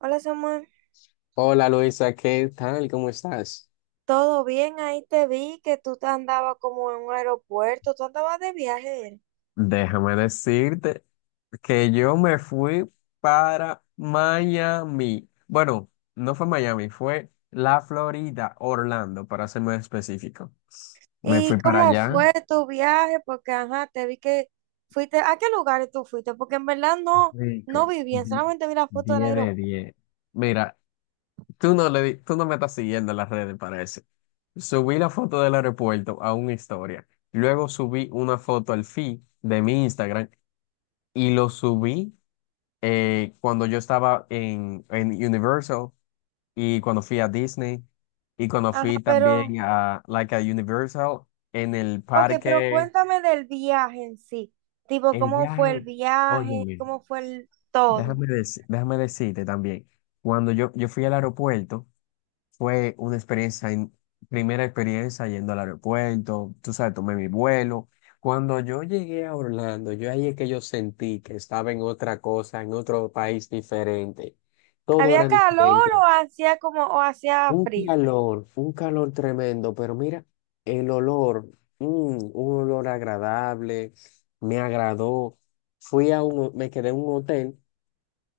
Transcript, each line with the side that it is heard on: right: Hola Samuel,
left: Hola Luisa, ¿qué tal? ¿Cómo estás?
right: ¿todo bien? Ahí te vi que tú te andabas como en un aeropuerto, tú andabas de viaje. Era.
left: Déjame decirte que yo me fui para Miami. Bueno, no fue Miami, fue la Florida, Orlando, para ser más específico. Me
right: ¿Y
left: fui para
right: cómo
left: allá.
right: fue tu viaje? Porque, ajá, te vi que fuiste, ¿a qué lugares tú fuiste? Porque en verdad no, no
left: Rico,
right: vi bien, solamente vi la foto del
left: 10 de
right: aeropuerto.
left: 10. Mira, tú no me estás siguiendo en las redes, parece. Subí la foto del aeropuerto a una historia. Luego subí una foto al feed de mi Instagram y lo subí. Cuando yo estaba en Universal y cuando fui a Disney y cuando
right: Ajá,
left: fui
right: pero,
left: también a, like a Universal en el
right: ok, pero
left: parque,
right: cuéntame del viaje en sí, tipo,
left: el
right: ¿cómo fue el
left: viaje,
right: viaje?
left: óyeme,
right: ¿Cómo fue el todo?
left: déjame decirte también, cuando yo fui al aeropuerto, fue una primera experiencia yendo al aeropuerto, tú sabes, tomé mi vuelo. Cuando yo llegué a Orlando, yo ahí es que yo sentí que estaba en otra cosa, en otro país diferente. Todo
right: ¿Había
left: era
right: calor
left: diferente.
right: o hacía como, o hacía frío?
left: Un calor tremendo, pero mira, el olor, mm, un olor agradable, me agradó. Fui a un, ho- Me quedé en un hotel,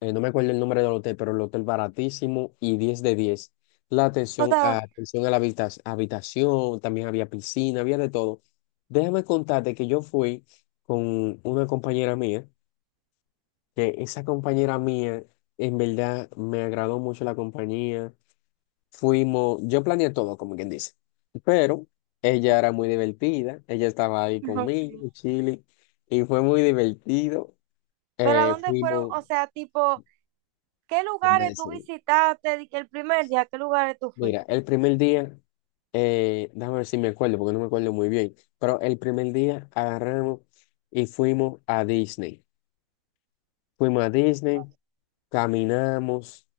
left: no me acuerdo el nombre del hotel, pero el hotel baratísimo y 10 de 10.
right: O sea,
left: Atención a la habitación, también había piscina, había de todo. Déjame contarte que yo fui con una compañera mía, que esa compañera mía, en verdad, me agradó mucho la compañía. Fuimos, yo planeé todo, como quien dice, pero ella era muy divertida, ella estaba ahí
right: ajá.
left: conmigo, chile, y fue muy divertido.
right: ¿Pero a dónde fueron?
left: Fuimos,
right: O sea, tipo, ¿qué
left: déjame
right: lugares tú
left: decir,
right: visitaste? Di que el primer día, ¿qué lugares tú
left: mira,
right: fuiste?
left: el primer día, déjame ver si me acuerdo, porque no me acuerdo muy bien, pero el primer día agarramos y fuimos a Disney. Fuimos a Disney, caminamos,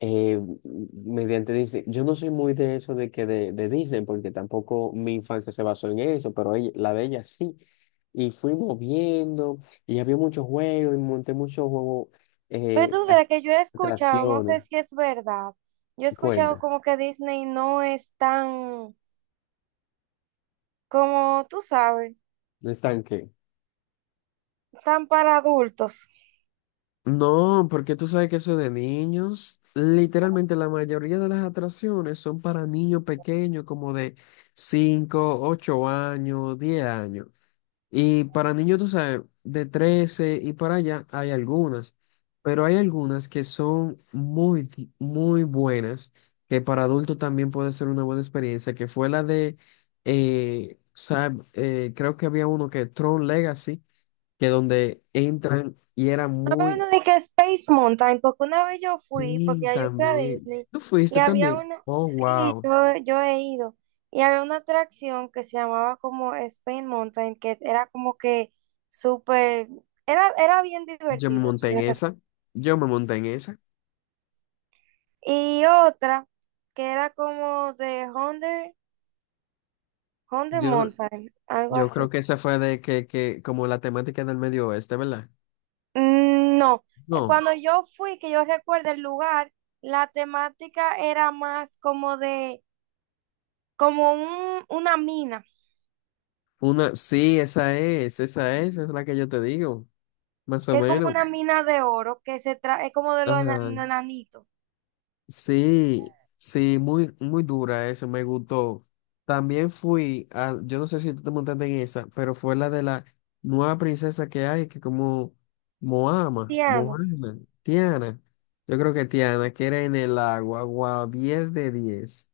left: mediante Disney. Yo no soy muy de eso de que de Disney, porque tampoco mi infancia se basó en eso, pero ella- la de ella sí. Y fuimos viendo, y había muchos juegos, y monté muchos juegos,
right: Pero
left: eh,
right: tú verás que yo he escuchado, no
left: atracciones.
right: sé si es verdad, yo he escuchado
left: Cuenta,
right: como que Disney no es tan, como tú sabes,
left: ¿no están qué?
right: tan para adultos.
left: No, porque tú sabes que eso es de niños, literalmente la mayoría de las atracciones son para niños pequeños, como de 5 8 años, 10 años. Y para niños, tú sabes, de 13 y para allá hay algunas, pero hay algunas que son muy, muy buenas, que para adultos también puede ser una buena experiencia, que fue la de, creo que había uno que Tron Legacy, que donde entran y era
right: No me
left: muy,
right: vino de que Space Mountain, porque una vez yo fui, porque
left: sí,
right: ya yo fui a
left: también.
right: Disney,
left: ¿Tú
right: y
left: fuiste
right: había
left: también?
right: una,
left: Oh,
right: sí,
left: wow.
right: yo he ido, y había una atracción que se llamaba como Space Mountain, que era como que súper, era bien
left: Yo me
right: divertido.
left: monté en esa, yo me monté en esa.
right: Y otra que era como de Hunter, Hunter
left: Yo, no-
right: Mountain, algo
left: Yo
right: así.
left: creo que esa fue que como la temática del medio oeste, ¿verdad?
right: Mm, no,
left: No,
right: cuando yo fui, que yo recuerdo el lugar, la temática era más como de, como un, una mina,
left: una, sí, esa es la que yo te digo, más o
right: que es como
left: menos.
right: una mina de oro, que se trae, es como de los
left: Ajá.
right: enanitos.
left: Sí, sí, muy, muy dura eso, me gustó. También fui a, yo no sé si tú te montaste en esa, pero fue la de la nueva princesa que hay, que como
right: Tiano.
left: Moana, Tiana, yo creo que Tiana, que era en el agua, wow, 10 de 10.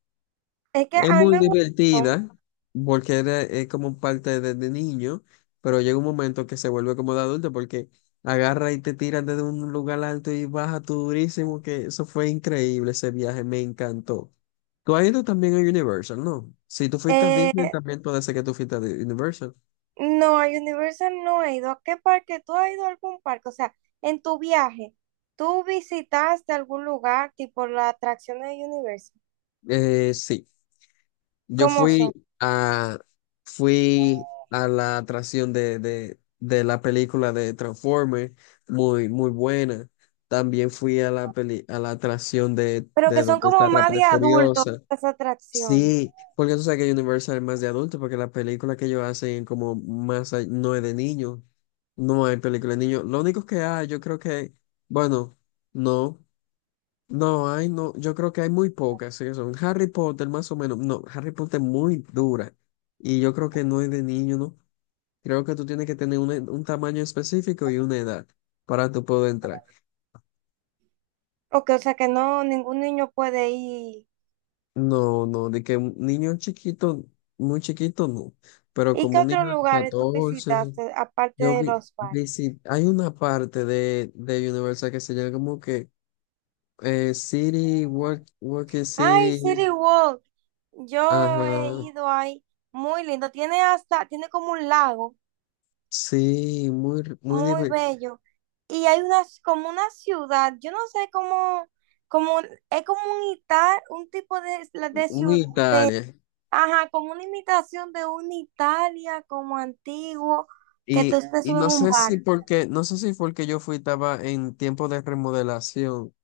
right: Es que
left: Es
right: a mí
left: muy
right: me gustó.
left: divertida porque era, es como parte desde niño, pero llega un momento que se vuelve como de adulto porque agarra y te tiran desde un lugar alto y baja tú durísimo, que eso fue increíble, ese viaje me encantó. Tú has ido también a Universal, ¿no? Si tú fuiste a Disney,
right: eh,
left: también puede ser que tú fuiste a Universal.
right: No, a Universal no he ido. ¿A qué parque? ¿Tú has ido a algún parque? O sea, en tu viaje, ¿tú visitaste algún lugar tipo las atracciones de Universal?
left: Sí. Yo
right: ¿Cómo
left: fui
right: son?
left: a, fui a la atracción de la película de Transformers, muy, muy buena. También fui a la peli, a la atracción
right: Pero
left: de
right: que son
left: donde está
right: como más
left: Rápida y
right: de adultos
left: Furiosa.
right: las atracciones.
left: Sí, porque tú sabes que Universal es más de adulto, porque las películas que ellos hacen como más, no es de niños. No hay película de niños. Lo único que hay, yo creo que, bueno, no. No, hay no, yo creo que hay muy pocas, sí, son Harry Potter más o menos. No, Harry Potter es muy dura. Y yo creo que no es de niño, ¿no? Creo que tú tienes que tener un tamaño específico y una edad para tú poder entrar.
right: Ok, o sea que no, ningún niño puede ir.
left: No, no, de que un niño chiquito, muy chiquito, no. Pero
right: ¿Y qué
left: como un niño
right: otros
left: de
right: lugares tú
left: 14,
right: visitaste aparte
left: yo
right: de los parques?
left: Hay una parte de Universal que se llama como que City, Work, Working
right: Ay,
left: City,
right: City Walk. Yo he
left: ajá.
right: ido ahí, muy lindo. Tiene hasta, tiene como un lago
left: Sí, muy, muy,
right: muy
left: diver-
right: bello. Y hay una, como una ciudad, yo no sé cómo, como, es como un un tipo de
left: Un
right: ciudad,
left: Italia.
right: ajá, como una imitación de una Italia como antiguo, que tú te subes
left: Y
right: en
left: no
right: un
left: sé si
right: bar.
left: porque, no sé si fue el que yo fui, estaba en tiempo de remodelación,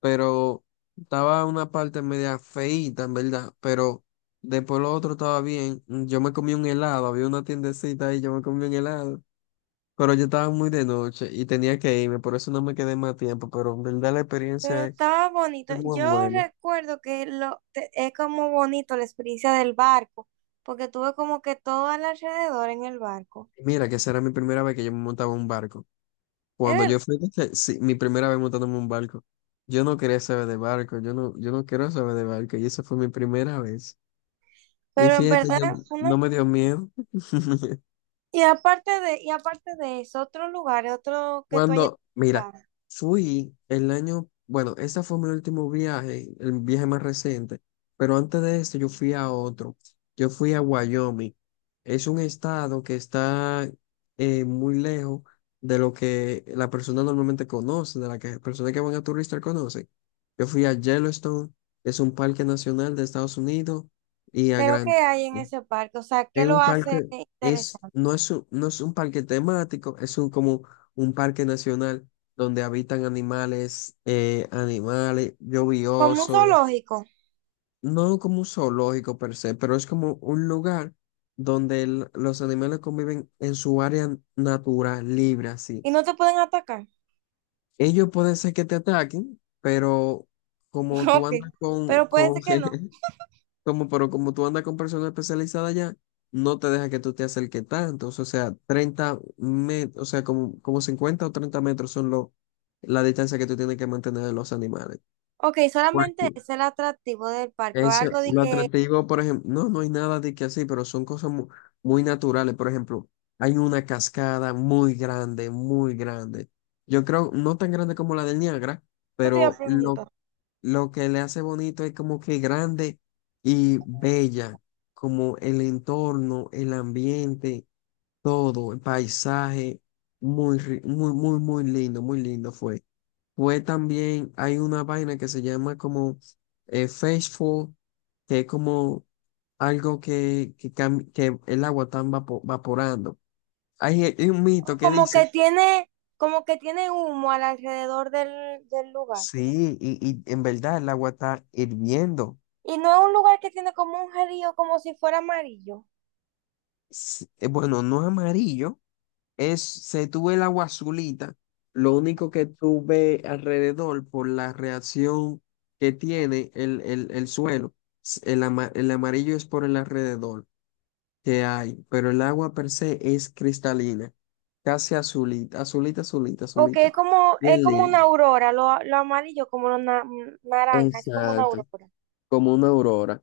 left: pero estaba una parte media feíta, en verdad, pero después lo otro estaba bien. Yo me comí un helado, había una tiendecita ahí, yo me comí un helado, pero yo estaba muy de noche y tenía que irme, por eso no me quedé más tiempo, pero en verdad la
right: Pero
left: experiencia
right: estaba bonito.
left: es muy
right: Yo
left: buena.
right: recuerdo que lo, es como bonito la experiencia del barco, porque tuve como que todo al alrededor en el barco.
left: Mira, que esa era mi primera vez que yo me montaba en un barco.
right: Es
left: Cuando
right: verdad.
left: yo fui, que- sí, mi primera vez montándome en un barco, yo no quería saber de barco, yo no, yo no quiero saber de barco, y esa fue mi primera vez. Y
right: Pero en
left: fíjate,
right: verdad,
left: yo
right: fue una...
left: no me dio miedo.
right: Y aparte de, y aparte de eso, otro lugar, otro que tú hayas
left: Cuando, mira,
right: visitado,
left: fui el año, bueno, ese fue mi último viaje, el viaje más reciente, pero antes de esto yo fui a otro, yo fui a Wyoming. Es un estado que está muy lejos de lo que la persona normalmente conoce, de la que personas que van a turistas conocen. Yo fui a Yellowstone, es un parque nacional de Estados Unidos, y a
right: pero ¿qué
left: Grand.
right: hay en ese parque? O sea, ¿qué
left: Es
right: lo
left: un parque,
right: hace
left: es,
right: interesante?
left: no es un, no es un parque temático, es un, como un parque nacional donde habitan animales, animales yo vi
right: ¿Como un
left: osos.
right: zoológico,
left: No como un zoológico per se, pero es como un lugar donde los animales conviven en su área natural, libre, así.
right: y no te pueden atacar?
left: Ellos pueden ser que te ataquen, pero como tú
right: Ok,
left: andas
right: pero puede
left: con,
right: ser que no.
left: Como, pero como tú andas con personas especializadas ya, no te deja que tú te acerques tanto. O sea, 30 metros, o sea, como, como 50 o 30 metros son lo, la distancia que tú tienes que mantener de los animales.
right: Ok, ¿solamente
left: Cualquier-
right: es el atractivo del parque, o
left: Eso,
right: algo de
left: lo
right: que,
left: atractivo, por ejemplo, no, no hay nada de que así, pero son cosas muy, naturales. Por ejemplo, hay una cascada muy grande, muy grande. Yo creo, no tan grande como la del Niágara,
right: esto te iba a
left: pero
right: preguntar?
left: lo que le hace bonito es como que grande y bella, como el entorno, el ambiente, todo, el paisaje, muy, muy, muy, muy lindo fue. Fue también, hay una vaina que se llama como Faithful, que es como algo que, que el agua está vaporando. Hay un
right: O
left: mito que dice,
right: como que tiene humo al alrededor del, del lugar.
left: sí, y en verdad el agua está hirviendo.
right: ¿Y no es un lugar que tiene como un río, como si fuera amarillo?
left: Sí, bueno, no es amarillo. Es, se tuve el agua azulita, lo único que tuve alrededor por la reacción que tiene el suelo, el amarillo es por el alrededor que hay, pero el agua per se es cristalina, casi azulita, azulita, azulita,
right: O que
left: azulita.
right: es
left: Bien
right: como una
left: lindo.
right: aurora, lo amarillo como lo naranja, es como una
left: Exacto,
right: aurora.
left: como una aurora.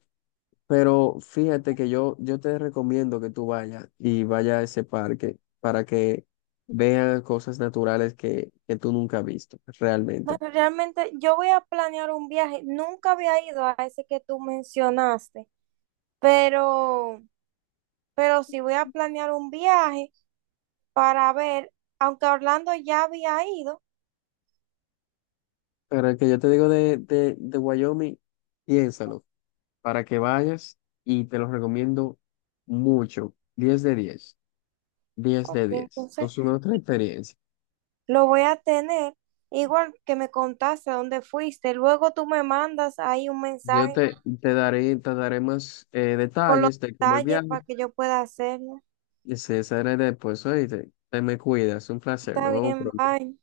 left: Pero fíjate que yo te recomiendo que tú vayas y vayas a ese parque para que veas cosas naturales que tú nunca has visto realmente.
right: Bueno, realmente yo voy a planear un viaje. Nunca había ido a ese que tú mencionaste, pero, pero sí voy a planear un viaje para ver, aunque a Orlando ya había ido,
left: Pero el que yo te digo de Wyoming, piénsalo, para que vayas y te lo recomiendo mucho. Diez de diez, 10
right: ok,
left: de diez.
right: entonces
left: Es una otra experiencia.
right: lo voy a tener. Igual que me contaste dónde fuiste, luego tú me mandas ahí un mensaje
left: Te daré más
right: con los
left: detalles de cómo el
right: detalles
left: viaje.
right: para que yo pueda hacerlo.
left: Y se será después, oíste. Te me cuidas, un placer, nos
right: Está
left: vemos
right: bien,
left: pronto.
right: bye.